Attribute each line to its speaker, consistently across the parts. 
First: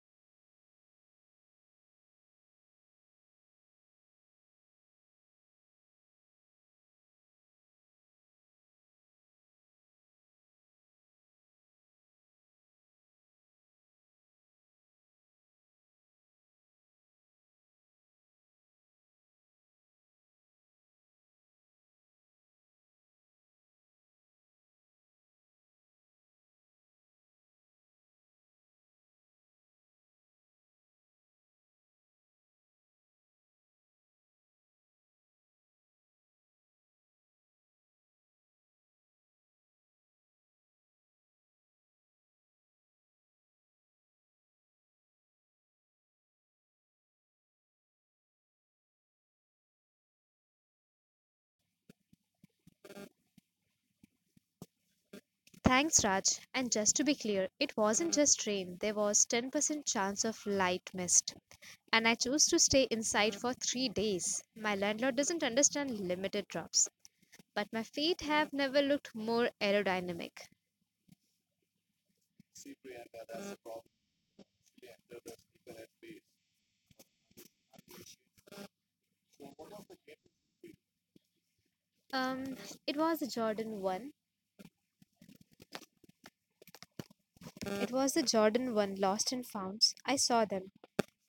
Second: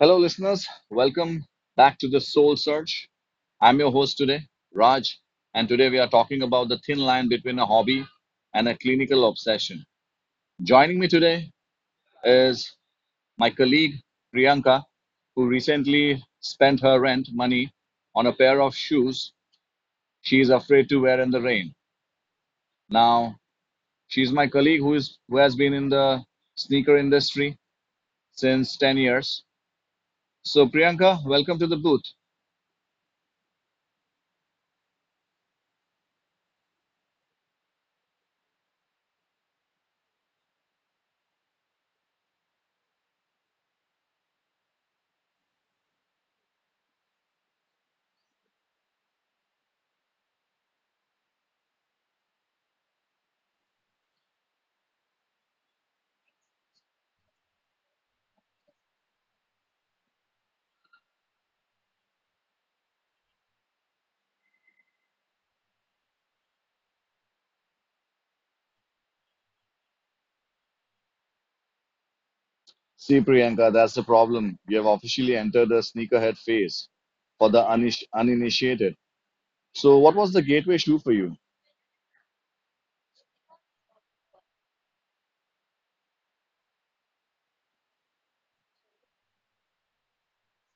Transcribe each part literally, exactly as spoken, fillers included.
Speaker 1: Hello, listeners. Welcome back to the Soul Search. I'm your host today, Raj, and today we are talking about the thin line between a hobby and a clinical obsession. Joining me today is my colleague Priyanka, who recently spent her rent money on a pair of shoes she is afraid to wear in the rain. Now, she's my colleague who is who has been in the sneaker industry since ten years. So, Priyanka, welcome to the booth.
Speaker 2: Thanks, Raj. And just to be clear, it wasn't just rain. There was ten percent chance of light mist. And I chose to stay inside for three days. My landlord doesn't understand limited drops. But my feet have never looked more aerodynamic.
Speaker 1: See, Priyanka, that's the problem. We have officially entered the sneakerhead phase for the unish- uninitiated. So, what was the gateway shoe for you?
Speaker 2: Um, it was the Jordan one. It was the Jordan one lost and founds. I saw them.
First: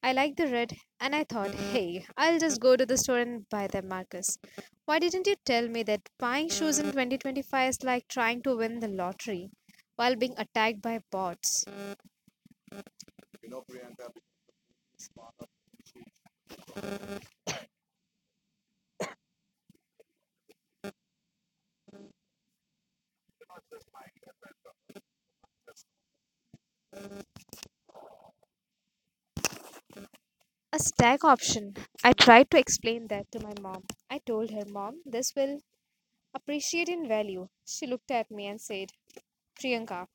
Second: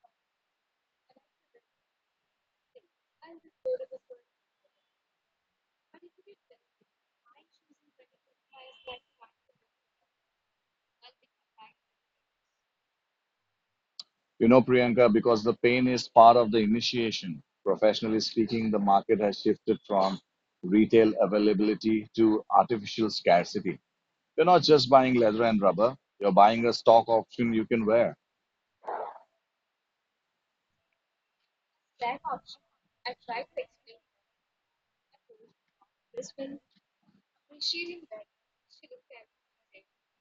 Speaker 2: I liked the red, and I thought, hey, I'll just go to the store and buy them, Marcus. Why didn't you tell me that buying shoes in twenty twenty-five is like trying to win the lottery while being attacked by bots?
Speaker 1: You know, Priyanka, because the pain is part of the initiation. Professionally speaking, the market has shifted from retail availability to artificial scarcity. You're not just buying leather and rubber, you're buying a stock option you can wear.
Speaker 2: A stack option. I tried to explain that to my mom. I told her, Mom, this will appreciate in value. She looked at me and said, Priyanka,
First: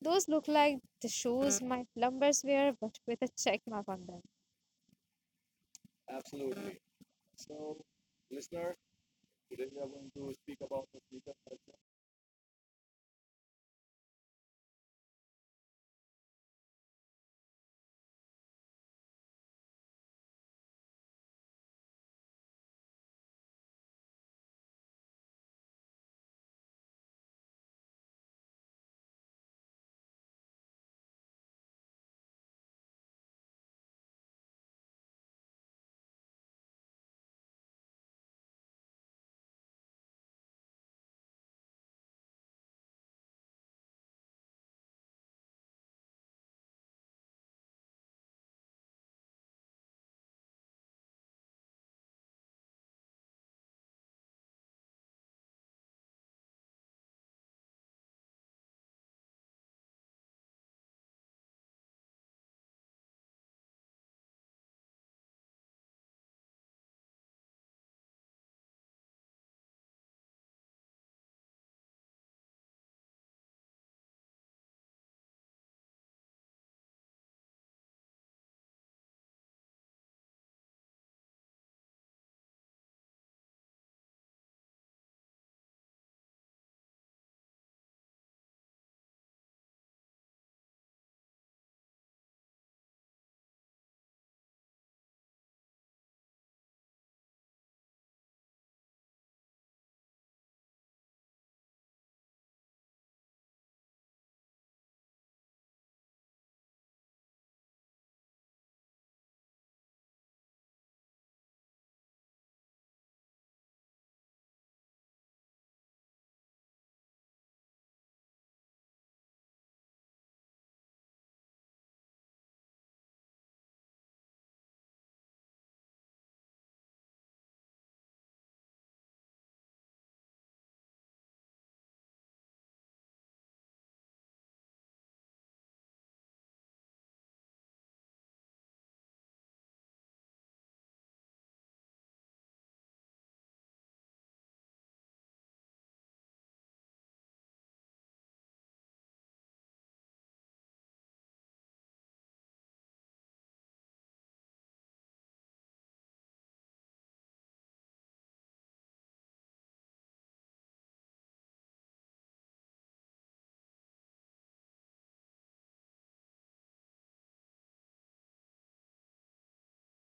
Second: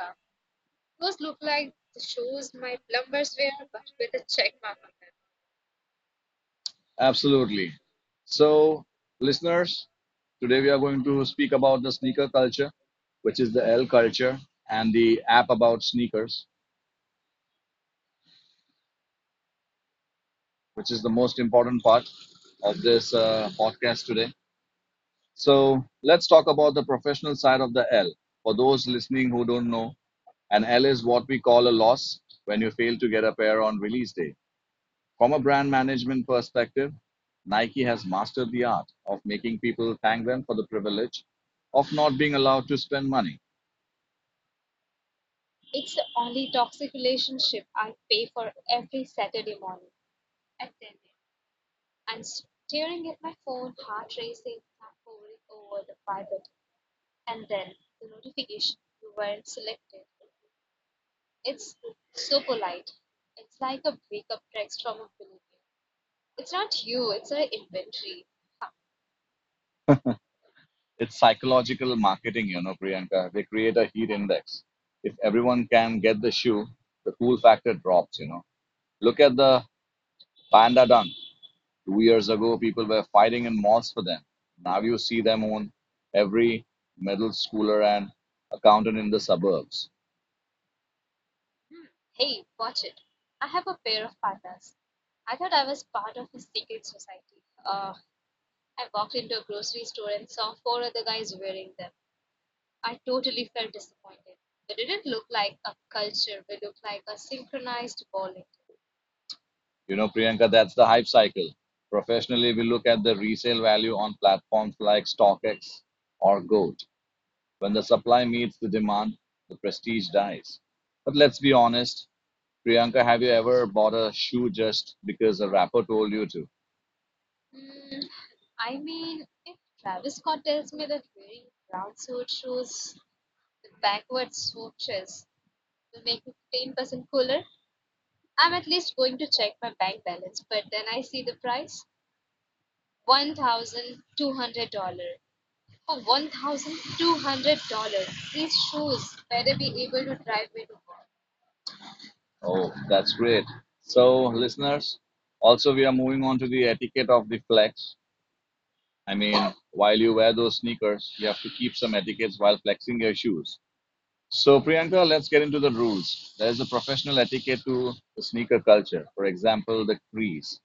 Speaker 2: those look like the shoes my plumbers wear, but with a check mark on them. Absolutely.
Speaker 1: Absolutely.
Speaker 2: So, listener,
Speaker 1: So,
Speaker 2: today we
Speaker 1: listeners,
Speaker 2: are going to speak
Speaker 1: today we are
Speaker 2: about the
Speaker 1: going to
Speaker 2: sneaker
Speaker 1: speak about the sneaker culture, which is the L culture, and the app about sneakers, which is the most important part of this uh, podcast today. So, let's talk about the professional side of the L. For those listening who don't know, an L is what we call a loss when you fail to get a pair on release day. From a brand management perspective, Nike has mastered the art of making people thank them for the privilege of not being allowed to spend money. It's psychological marketing, you know, Priyanka. They create a heat index. If everyone can get the shoe, the cool factor drops, you know. Look at the Panda Dunk. Two years ago, people were fighting in malls for them. Now you see them on every middle schooler and accountant in the suburbs. You know, Priyanka, that's the hype cycle. Professionally, we look at the resale value on platforms like StockX or Gold. When the supply meets the demand, the prestige dies. But let's be honest, Priyanka, have you ever bought a shoe just because a rapper told you to? Oh, that's great. So, listeners, also we are moving on to the etiquette of the flex. I mean, while you wear those sneakers, you have to keep some etiquettes while flexing your shoes. So, Priyanka, let's get into the rules. There's a professional etiquette to the sneaker culture. For example, the crease.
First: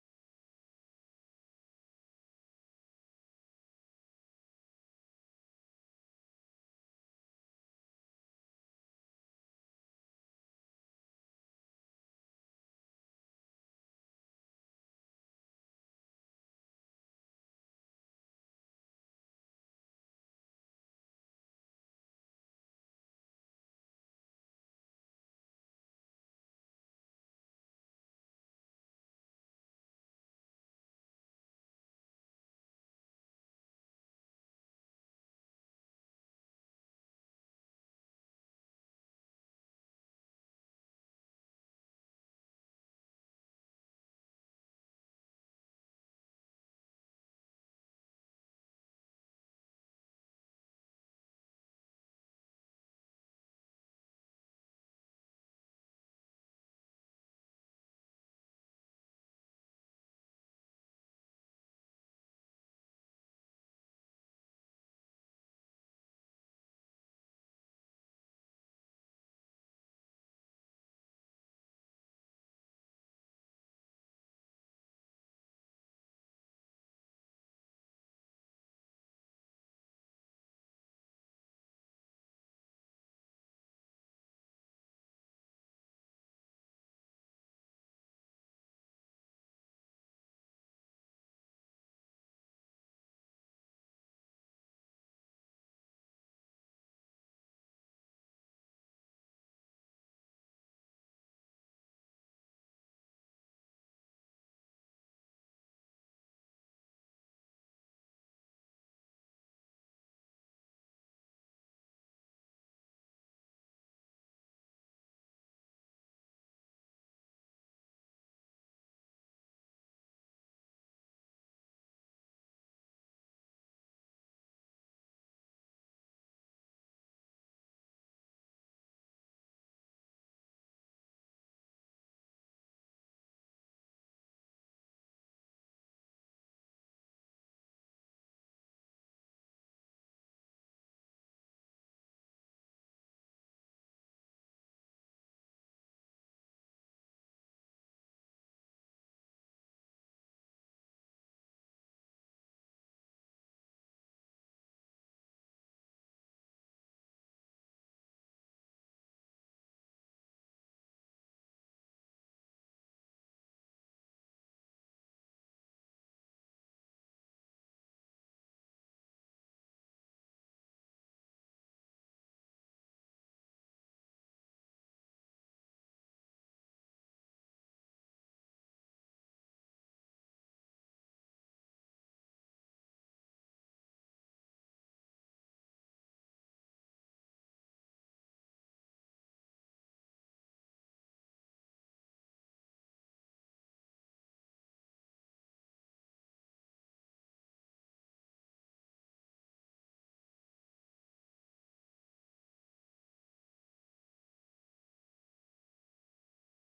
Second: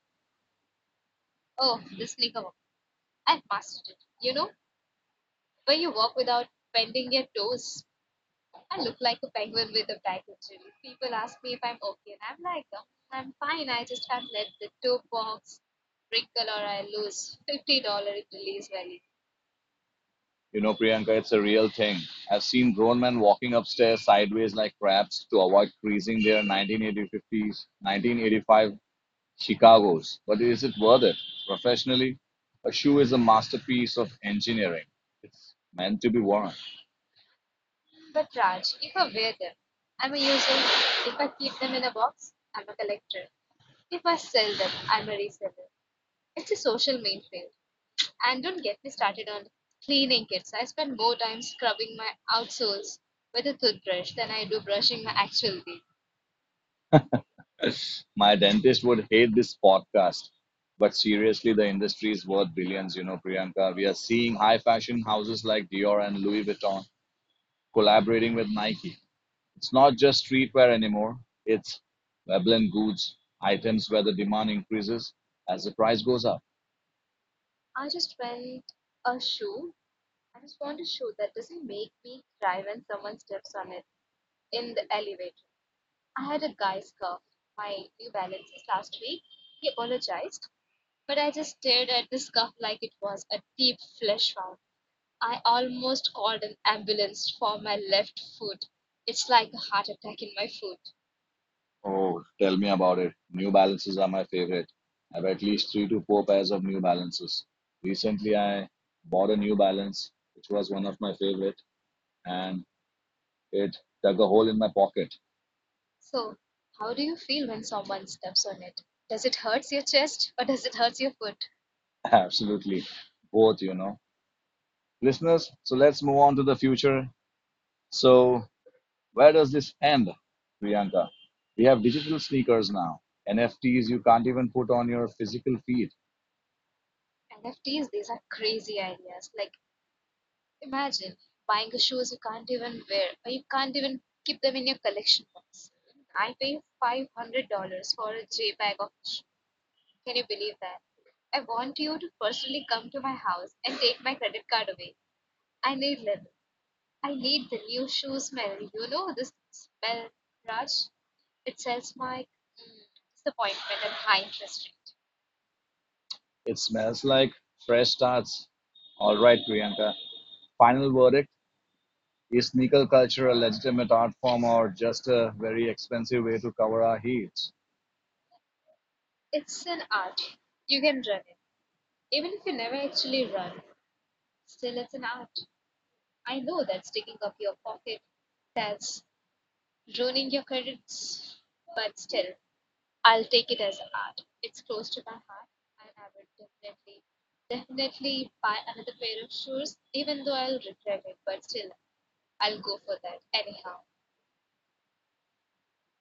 Speaker 1: You know, Priyanka, it's a real thing. I've seen grown men walking upstairs sideways like crabs to avoid creasing their nineteen eighties, nineteen eighty-five Chicago's. But is it worth it? Professionally, a shoe is a masterpiece of engineering. It's meant to be worn. My dentist would hate this podcast. But seriously, the industry is worth billions, you know, Priyanka. We are seeing high fashion houses like Dior and Louis Vuitton collaborating with Nike. It's not just streetwear anymore, it's Veblen goods, items where the demand increases as the price goes up. Oh, tell me about it. New balances are my favorite. I have at least three to four pairs of new balances. Recently, I bought a new balance, which was one of my favorite, and it dug a hole in my pocket. Absolutely. Both, you know. Listeners, so let's move on to the future. So, where does this end, Priyanka? We have digital sneakers now, N F Ts you can't even put on your physical feet. It smells like fresh starts. All right, Priyanka. Final verdict is sneaker culture a legitimate art form or just a very expensive way to cover our heels?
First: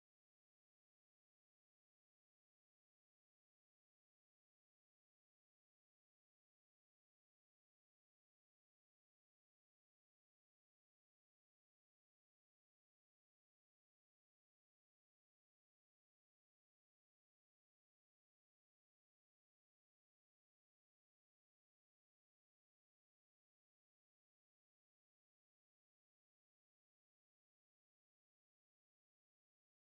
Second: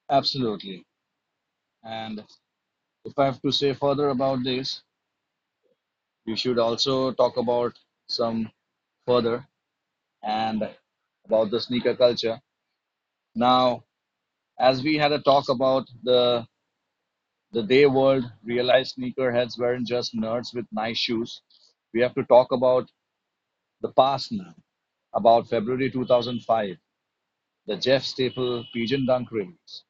Speaker 1: Absolutely. And if I have to say further about this, we should also talk about some further and about the sneaker culture. Now, as we had a talk about the the day world realized sneakerheads weren't just nerds with nice shoes. We have to talk about the past now, about February two thousand five, the Jeff Staple Pigeon Dunk release.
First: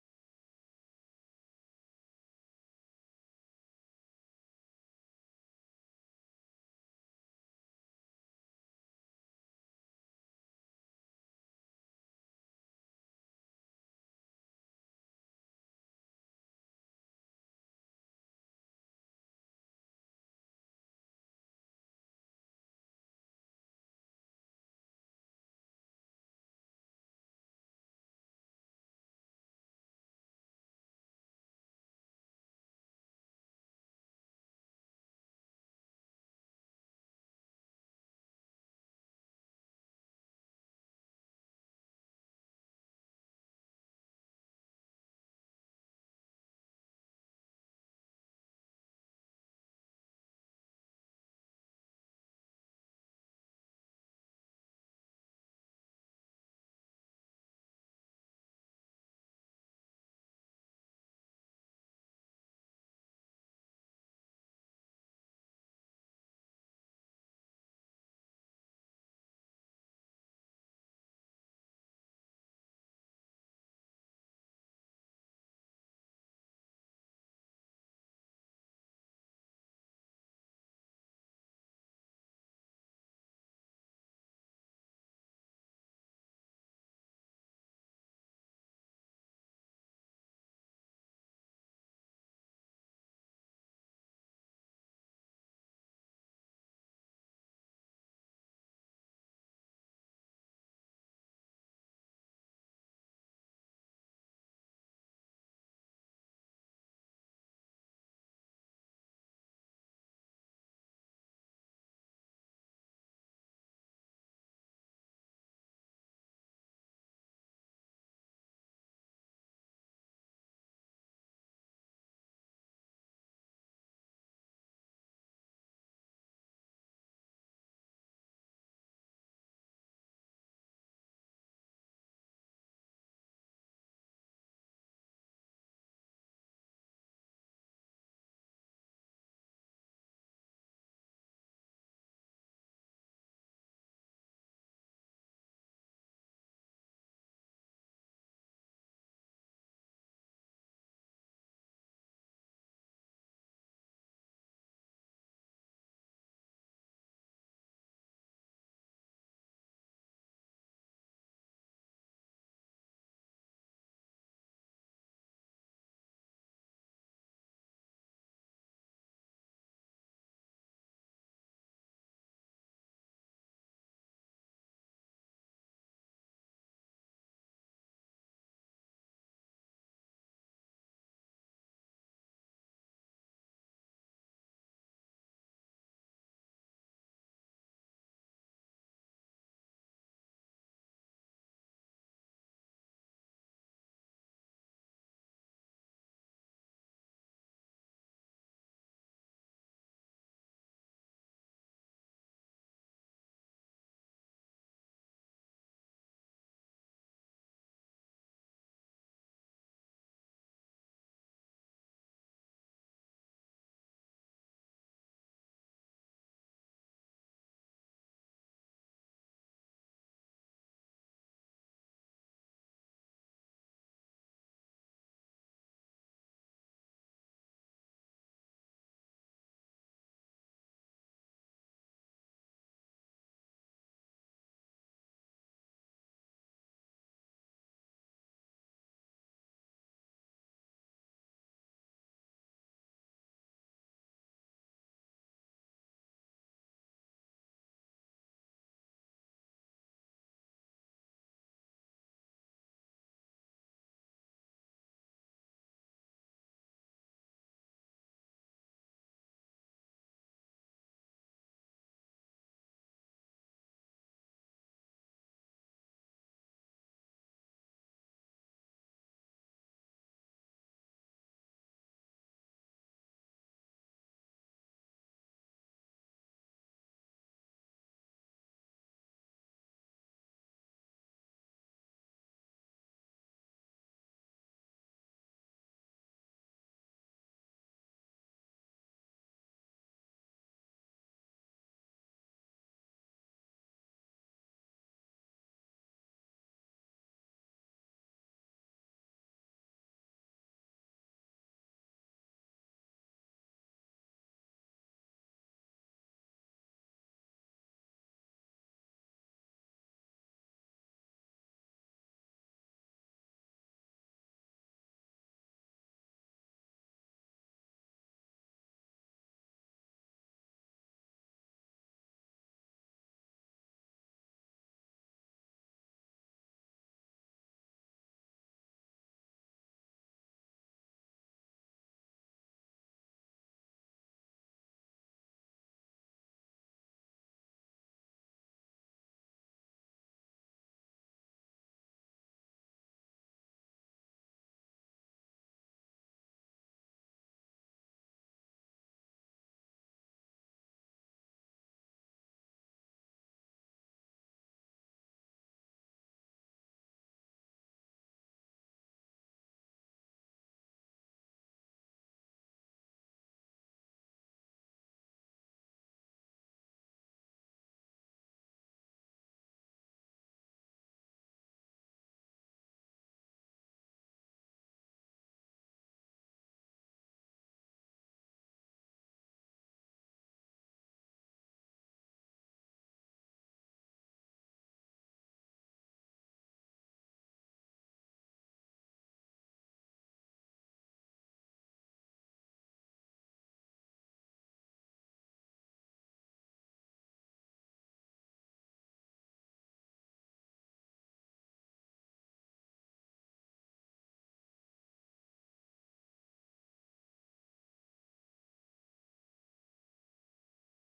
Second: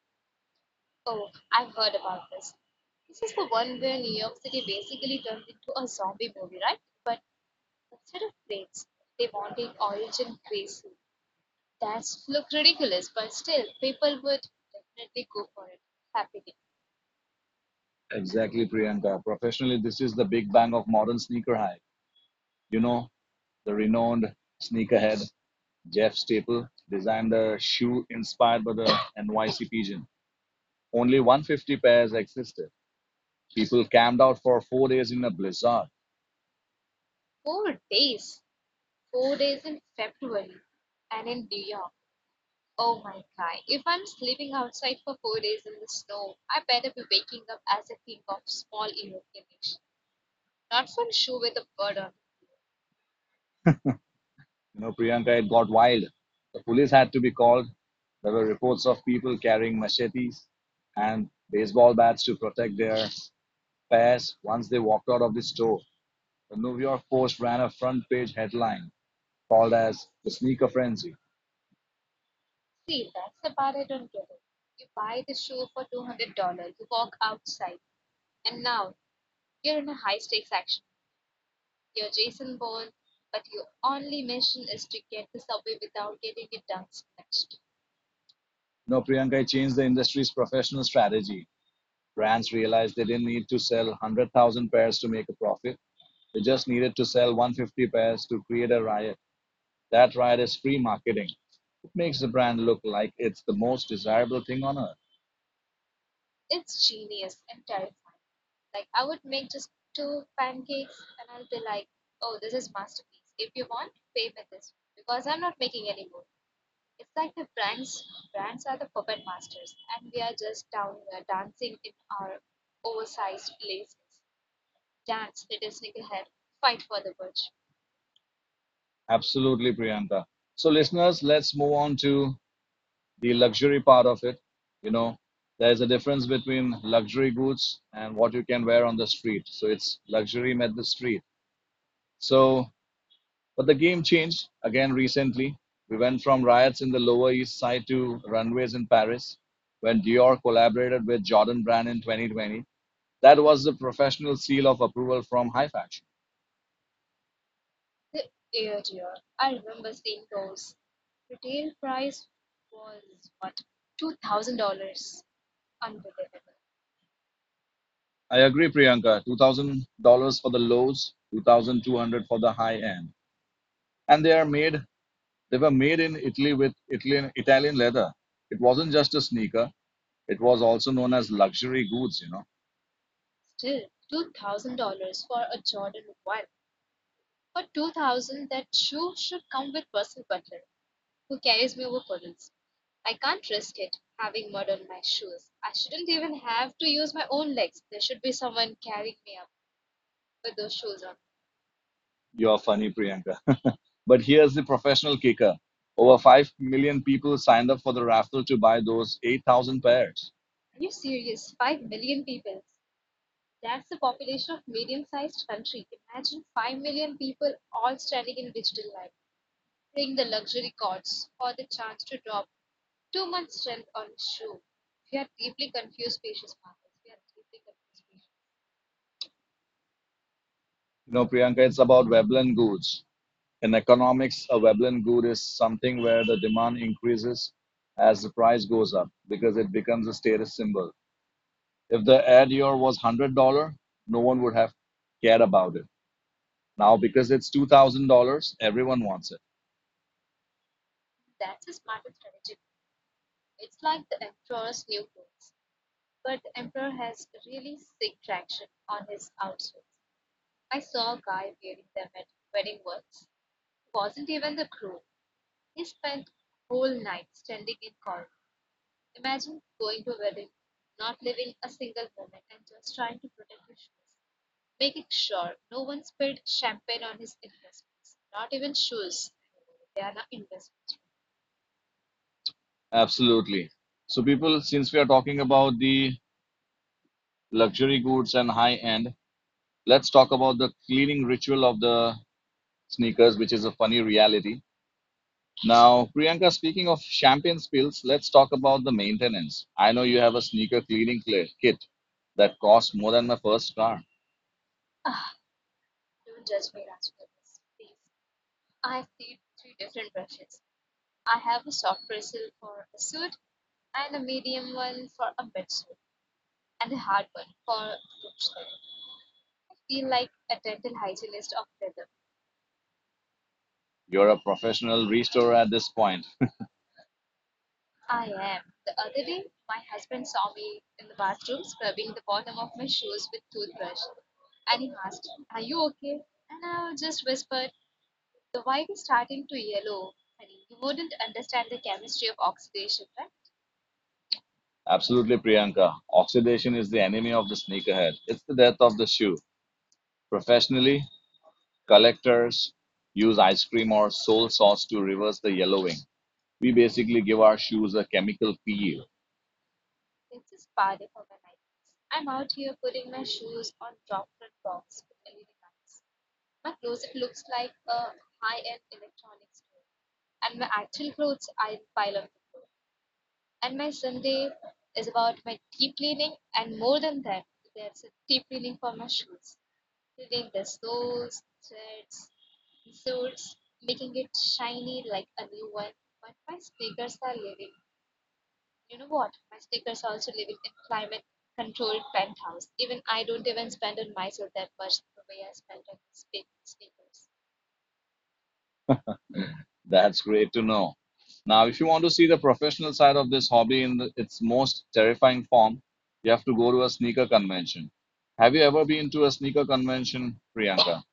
Speaker 1: Exactly, Priyanka. Professionally, this is the big bang of modern sneaker hype. You know, the renowned sneakerhead Jeff Staple designed a shoe inspired by the N Y C pigeon. Only one hundred fifty pairs existed. People camped out for four days in a blizzard. You know, Priyanka, it got wild. The police had to be called. There were reports of people carrying machetes and baseball bats to protect their pairs once they walked out of the store. The New York Post ran a front page headline called as the sneaker frenzy. You know, Priyanka changed the industry's professional strategy. Brands realized they didn't need to sell one hundred thousand pairs to make a profit. They just needed to sell one hundred fifty pairs to create a riot. That riot is free marketing. It makes the brand look like it's the most desirable thing on earth. Absolutely, Priyanka. So, listeners, let's move on to the luxury part of it. You know, there's a difference between luxury goods and what you can wear on the street. So, it's luxury met the street. So, but the game changed again recently. We went from riots in the Lower East Side to runways in Paris when Dior collaborated with Jordan Brand in twenty twenty. That was the professional seal of approval from High Fashion. I agree, Priyanka. two thousand dollars for the lows, twenty-two hundred dollars for the high end. And they are made, They were made in Italy with Italian, Italian leather. It wasn't just a sneaker. It was also known as luxury goods, you know. You're funny, Priyanka. But here's the professional kicker. Over five million people signed up for the raffle to buy those eight thousand pairs. You know, Priyanka, it's about Veblen goods. In economics, a Veblen good is something where the demand increases as the price goes up because it becomes a status symbol. If the ad year was one hundred dollars no one would have cared about it. Now, because it's two thousand dollars everyone wants it. Absolutely. So, people, since we are talking about the luxury goods and high end, let's talk about the cleaning ritual of the sneakers, which is a funny reality. Now, Priyanka, speaking of champagne spills, let's talk about the maintenance. I know you have a sneaker cleaning cl- kit that costs more than my first car. You're a professional restorer at this point. Absolutely, Priyanka. Oxidation is the enemy of the sneakerhead. It's the death of the shoe. Professionally, collectors use ice cream or soy sauce to reverse the yellowing. We basically give our shoes a chemical peel. That's great to know. Now, if you want to see the professional side of this hobby in the, its most terrifying form, you have to go to a sneaker convention. Have you ever been to a sneaker convention, Priyanka?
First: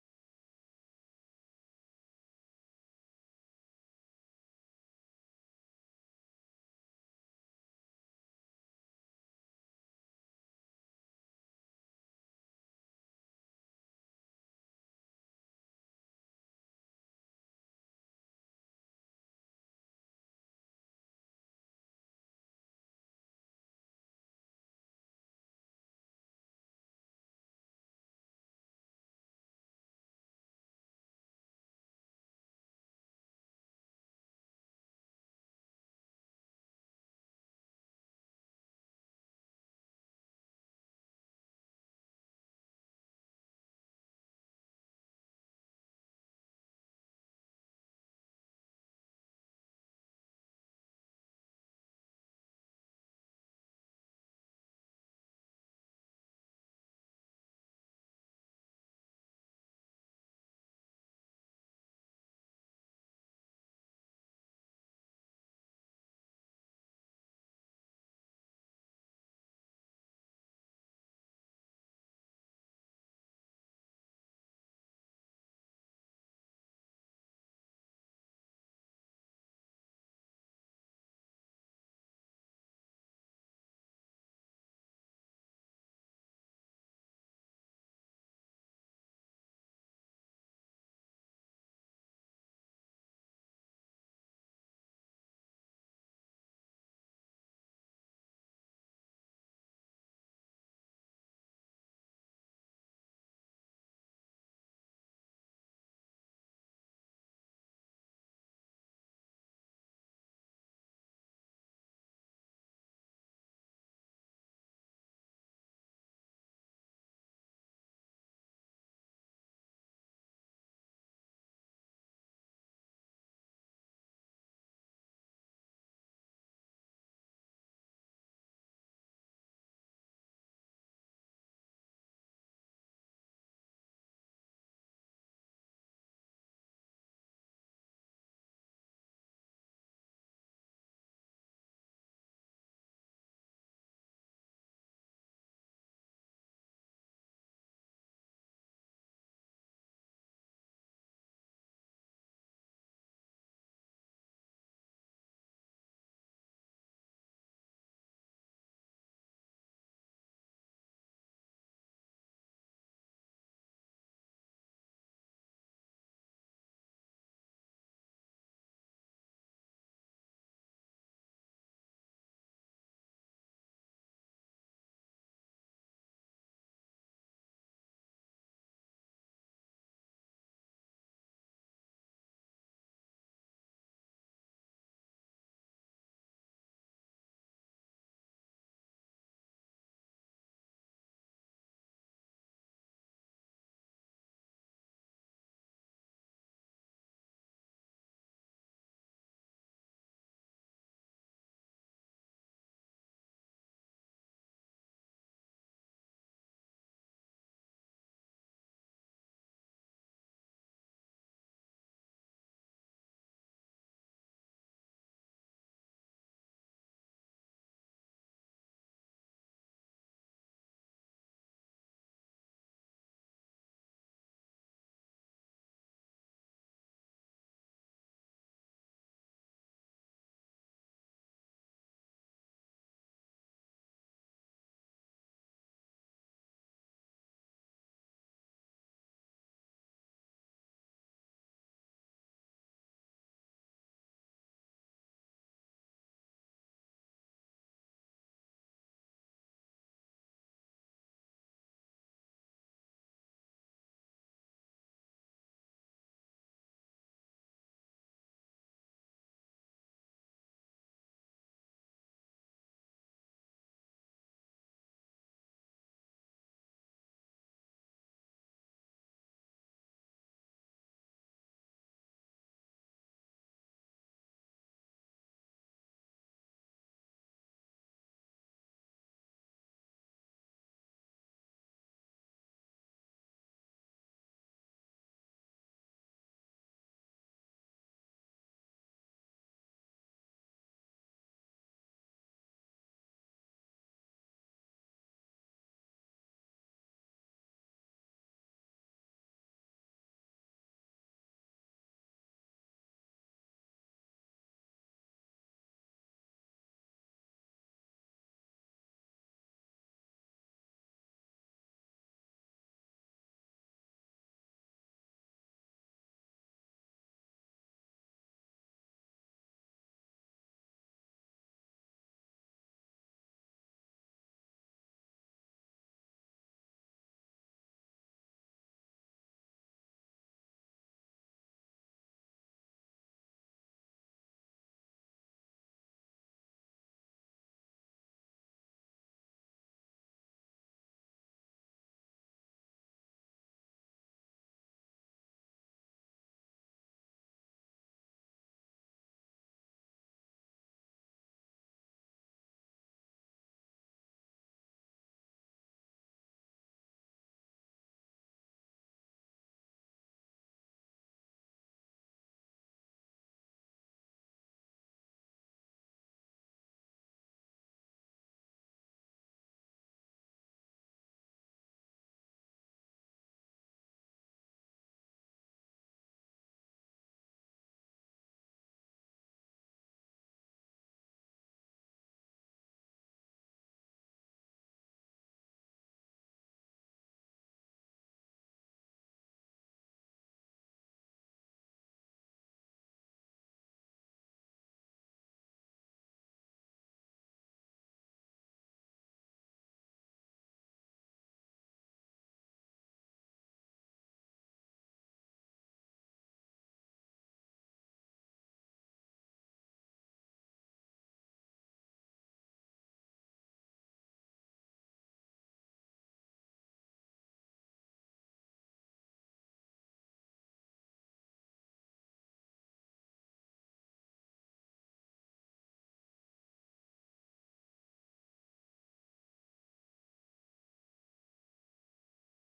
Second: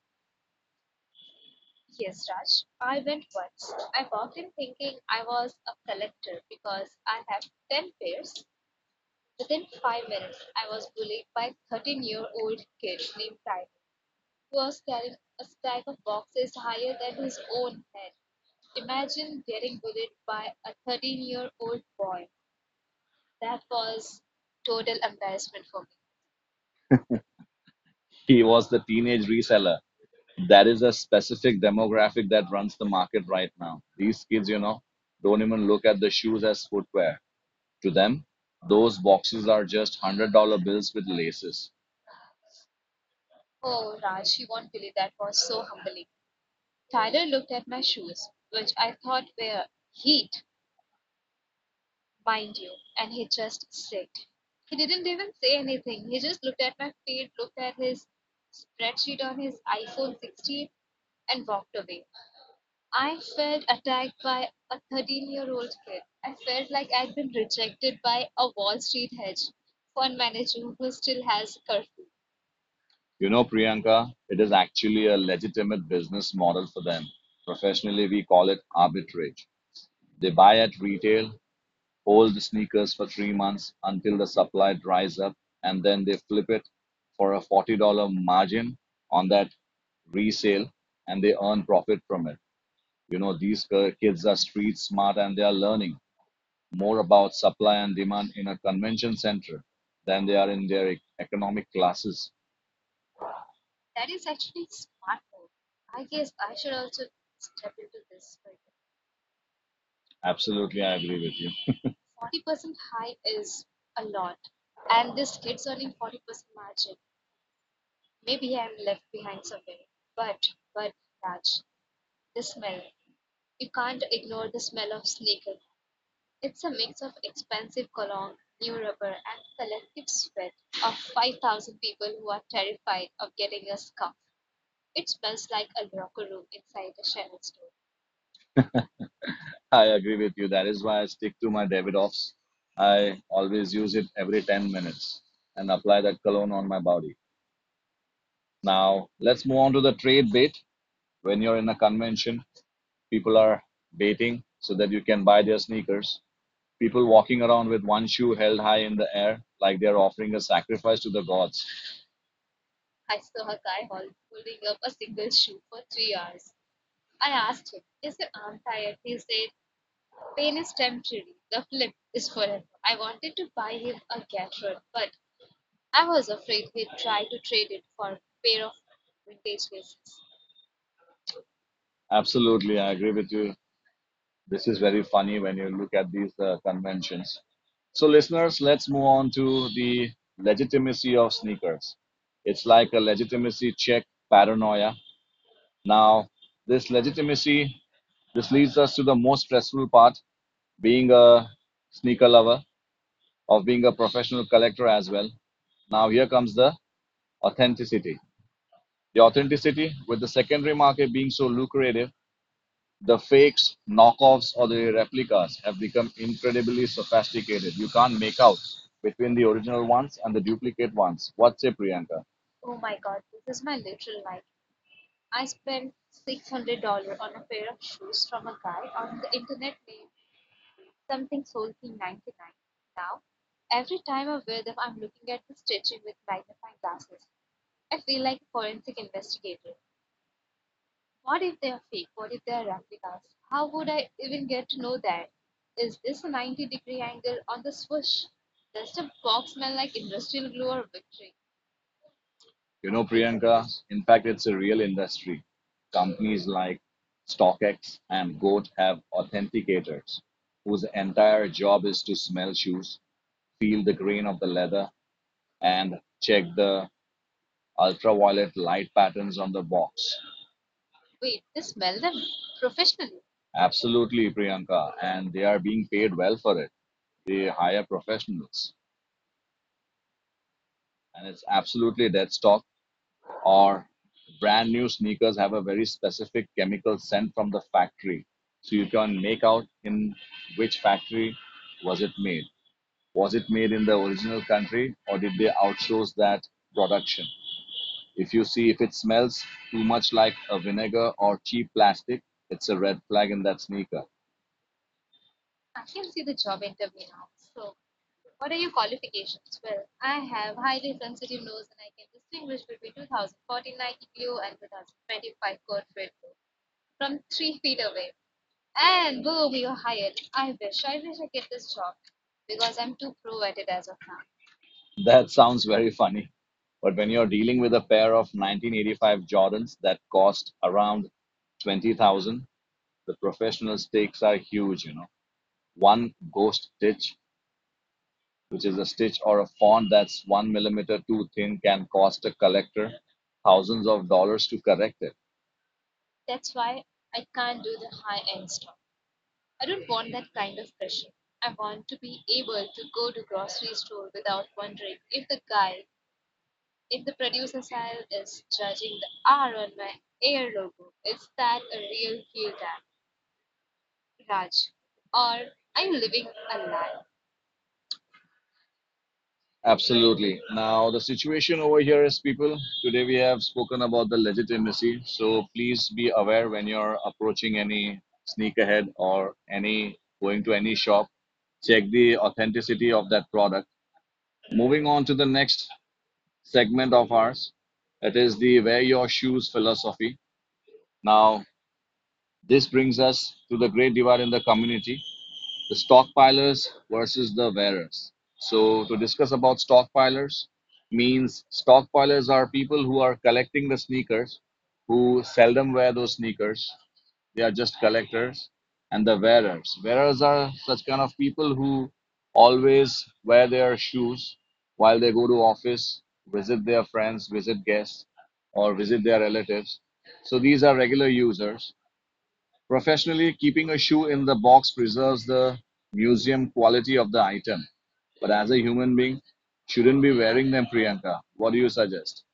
Speaker 1: He was the teenage reseller that is a specific demographic that runs the market right now. These kids, you know, don't even look at the shoes as footwear. To them, those boxes are just one hundred dollars bills with laces. You know, Priyanka, it is actually a legitimate business model for them. Professionally, we call it arbitrage. They buy at retail, hold the sneakers for three months until the supply dries up, and then they flip it for a forty dollars margin on that resale and they earn profit from it. You know, these kids are street smart and they are learning more about supply and demand in a convention center than they are in their e- economic classes. Absolutely, I agree with you. I agree with you. That is why I stick to my Davidoffs. I always use it every ten minutes and apply that cologne on my body. Now, let's move on to the trade bait. When you're in a convention, people are baiting so that you can buy their sneakers. People walking around with one shoe held high in the air like they're offering a sacrifice to the gods. Absolutely, I agree with you. This is very funny when you look at these uh, conventions. So, listeners, let's move on to the legitimacy of sneakers. It's like a legitimacy check paranoia. Now, this legitimacy, this leads us to the most stressful part being a sneaker lover, of being a professional collector as well. Now, here comes the authenticity. The authenticity, with the secondary market being so lucrative, the fakes, knockoffs, or the replicas have become incredibly sophisticated. You can't make out between the original ones and the duplicate ones. What's say, Priyanka? You know, Priyanka, in fact, it's a real industry. Companies like StockX and Goat have authenticators whose entire job is to smell shoes, feel the grain of the leather, and check the ultraviolet light patterns on the box. Absolutely, Priyanka, and they are being paid well for it. They hire professionals, and it's absolutely dead stock. Or brand new sneakers have a very specific chemical scent from the factory, so you can make out in which factory was it made. Was it made in the original country, or did they outsource that production? If you see if it smells too much like a vinegar or cheap plastic, it's a red flag in that sneaker. That sounds very funny. But when you're dealing with a pair of nineteen eighty-five Jordans that cost around twenty thousand, the professional stakes are huge, you know. One ghost stitch, which is a stitch or a font that's one millimeter too thin, can cost a collector thousands of dollars to correct it. Absolutely. Now, the situation over here is people, today we have spoken about the legitimacy. So please be aware when you're approaching any sneak ahead or any going to any shop, check the authenticity of that product. Moving on to the next segment of ours, that is the wear your shoes philosophy. Now, this brings us to the great divide in the community, the stockpilers versus the wearers. So, to discuss about stockpilers, means stockpilers are people who are collecting the sneakers, who seldom wear those sneakers. They are just collectors, and the wearers. Wearers are such kind of people who always wear their shoes while they go to office, visit their friends, visit guests, or visit their relatives. So these are regular users. Professionally, keeping a shoe in the box preserves the museum quality of the item. But as a human being, shouldn't be wearing them, Priyanka. What do you suggest?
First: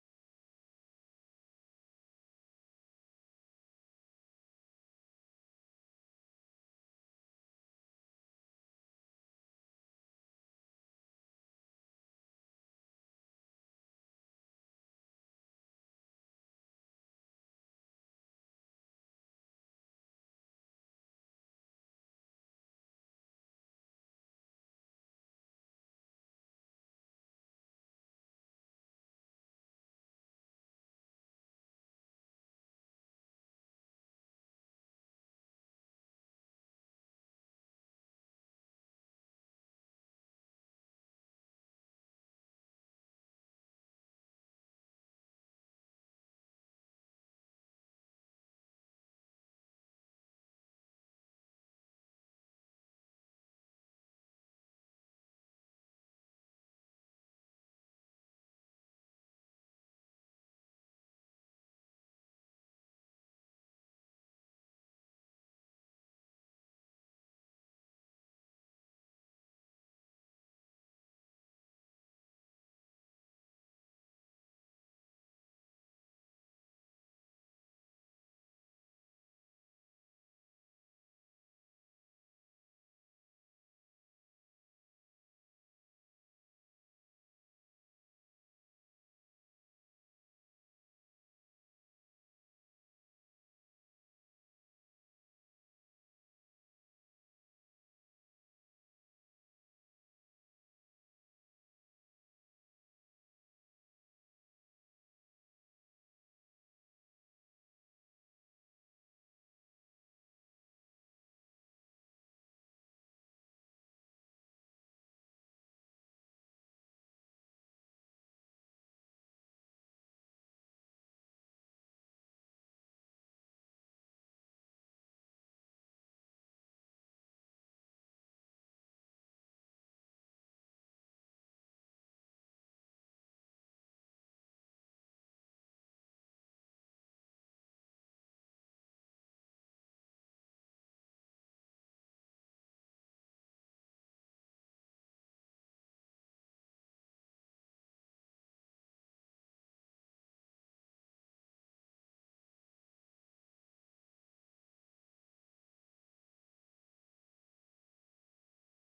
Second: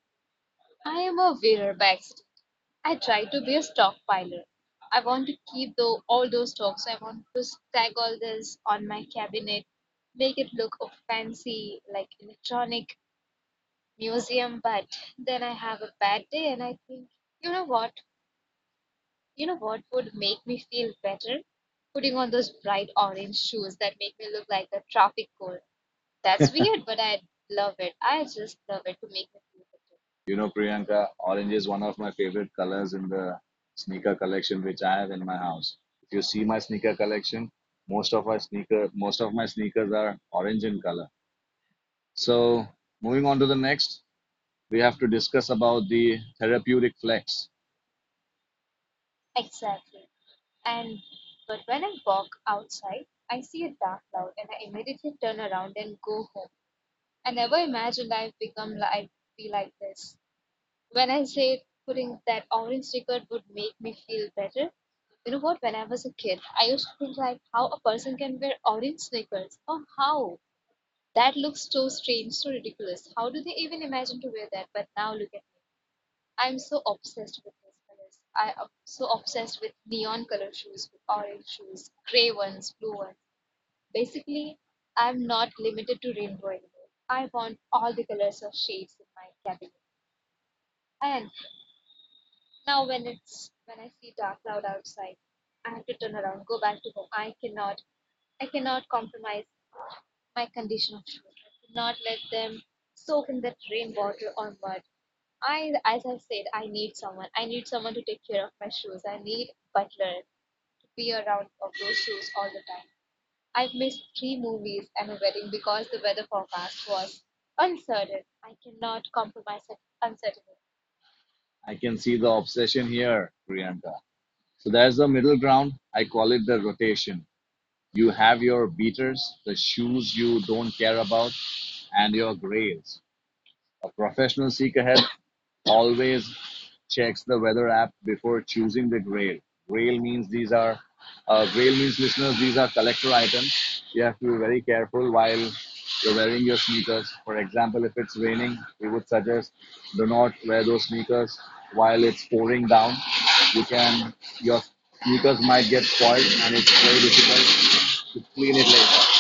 Speaker 1: You know, Priyanka, orange is one of my favorite colors in the sneaker collection which I have in my house. If you see my sneaker collection, most of our sneaker most of my sneakers are orange in color. So moving on to the next, we have to discuss about the therapeutic flex. I can see the obsession here, Priyanka. So there's the middle ground. I call it the rotation. You have your beaters, the shoes you don't care about, and your grails. A professional seek ahead always checks the weather app before choosing the grail. Grail means these are uh, Grail means, listeners, these are collector items. You have to be very careful while you're wearing your sneakers. For example, if it's raining, we would suggest do not wear those sneakers while it's pouring down. You can your sneakers might get spoiled and it's very difficult to clean it later.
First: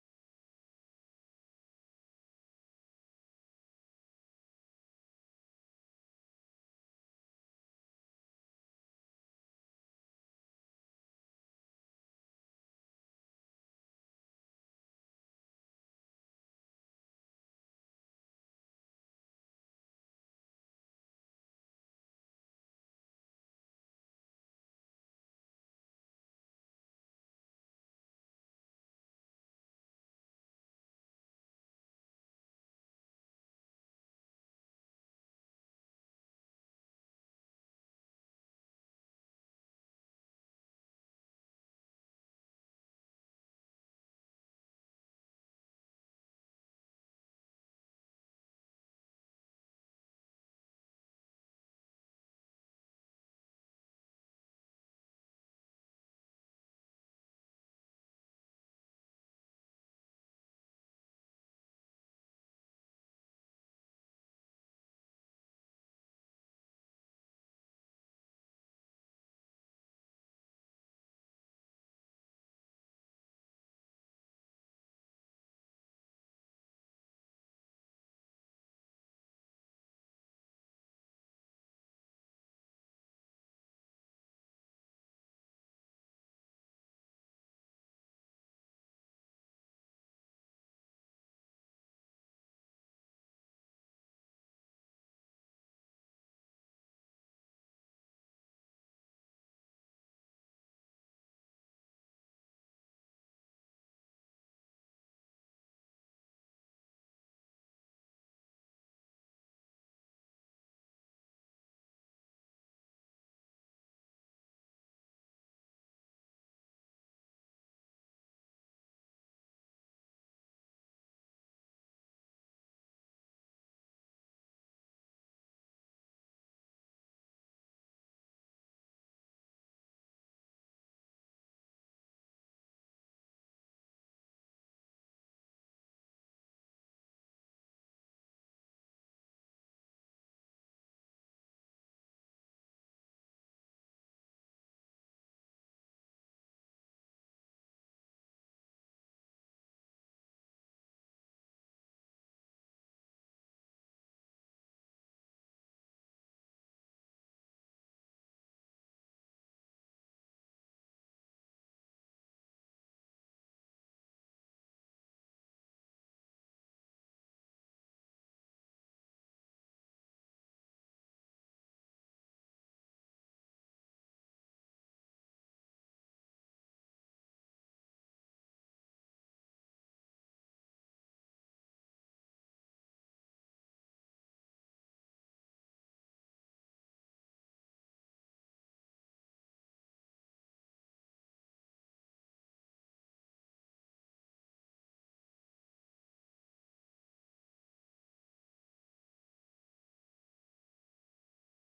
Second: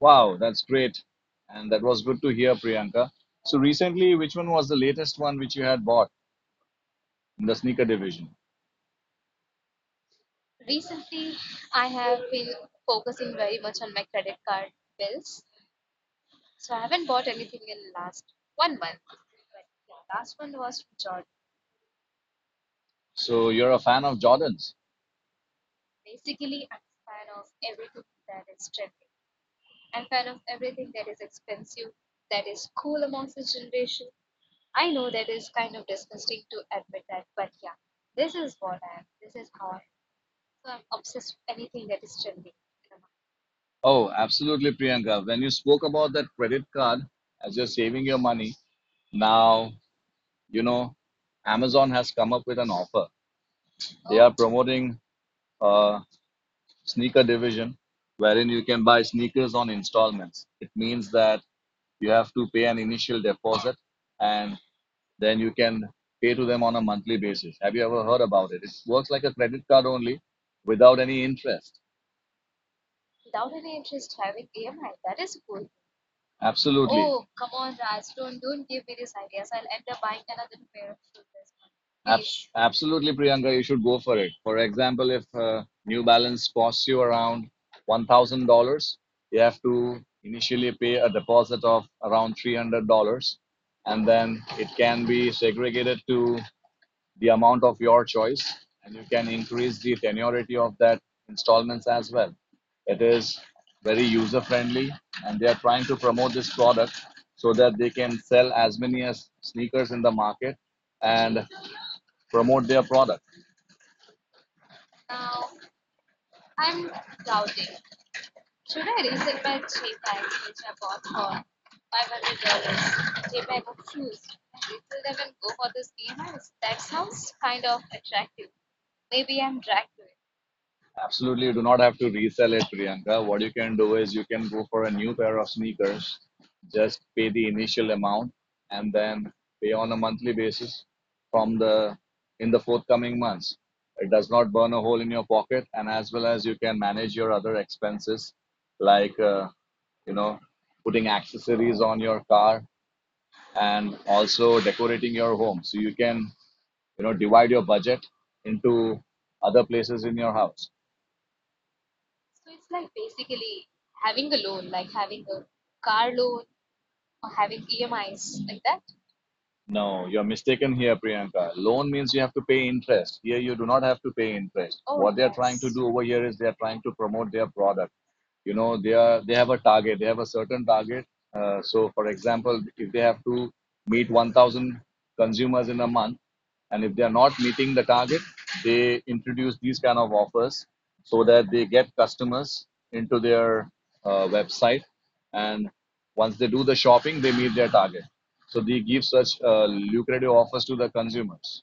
Speaker 1: Wow, that's great. And that was good to hear, Priyanka. So recently, which one was the latest one which you had bought in the sneaker division? So you're a fan of Jordans. Oh, absolutely, Priyanka. When you spoke about that credit card as you're saving your money, now, you know, Amazon has come up with an offer. They are promoting a sneaker division wherein you can buy sneakers on installments. It means that you have to pay an initial deposit and then you can pay to them on a monthly basis. Have you ever heard about it? It works like a credit card only without any interest. Absolutely. Abs- absolutely, Priyanka, you should go for it. For example, if uh, New Balance costs you around one thousand dollars you have to initially pay a deposit of around three hundred dollars and then it can be segregated to the amount of your choice and you can increase the tenuity of that installments as well. It is very user friendly and they are trying to promote this product so that they can sell as many as sneakers in the market and promote their product. Absolutely, you do not have to resell it, Priyanka. What you can do is you can go for a new pair of sneakers, just pay the initial amount, and then pay on a monthly basis from the in the forthcoming months. It does not burn a hole in your pocket, and as well as you can manage your other expenses, like uh, you know, putting accessories on your car and also decorating your home. So you can you know divide your budget into other places in your house. No, you're mistaken here, Priyanka. Loan means you have to pay interest. Here, you do not have to pay interest. What they're trying yes. to do over here is they're trying to promote their product, you know they are they have a target, they have a certain target. Uh, so for example, if they have to meet one thousand consumers in a month and if they are not meeting the target, they introduce these kind of offers so that they get customers into their uh, website, and once they do the shopping they meet their target. So they give such uh, lucrative offers to the consumers.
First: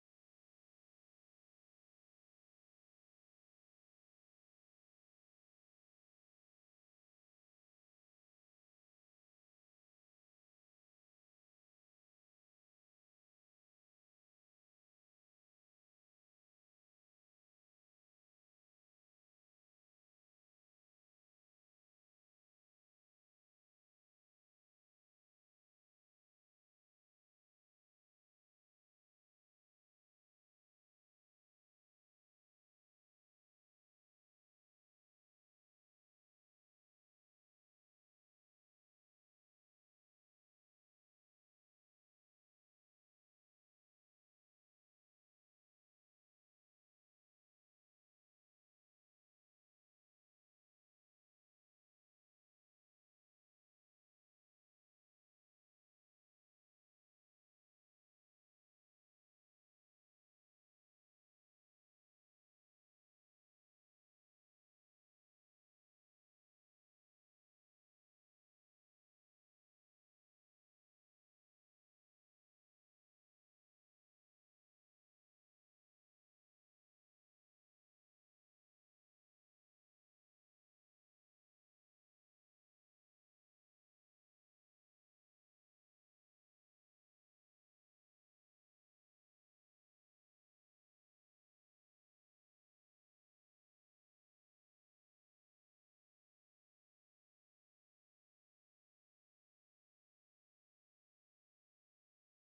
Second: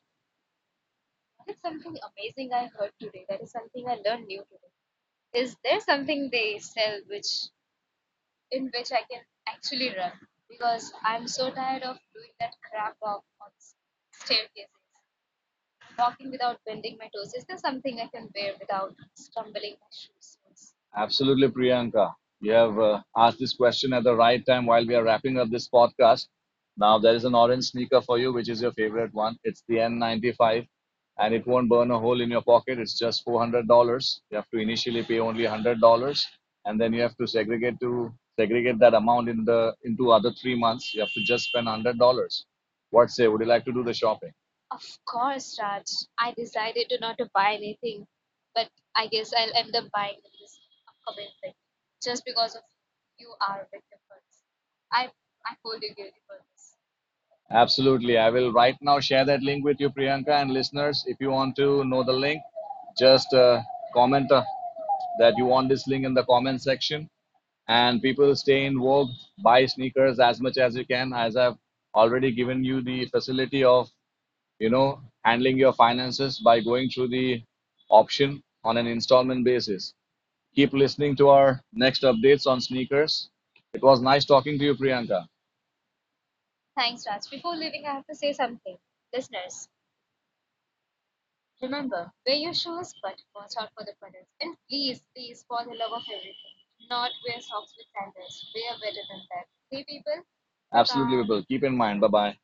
Speaker 1: Absolutely, Priyanka. You have uh, asked this question at the right time while we are wrapping up this podcast. Now, there is an orange sneaker for you, which is your favorite one. It's the N ninety-five, and it won't burn a hole in your pocket. It's just four hundred dollars. You have to initially pay only one hundred dollars and then you have to segregate to segregate that amount in the into other three months. You have to just spend one hundred dollars. What say? Would you like to do the shopping? Absolutely. I will right now share that link with you, Priyanka, and listeners. If you want to know the link, just uh, comment uh, that you want this link in the comment section. And people stay involved, vogue, buy sneakers as much as you can. As I've already given you the facility of, you know, handling your finances by going through the option on an installment basis. Keep listening to our next updates on sneakers. It was nice talking to you, Priyanka. Absolutely, we will. Keep in mind. Bye bye.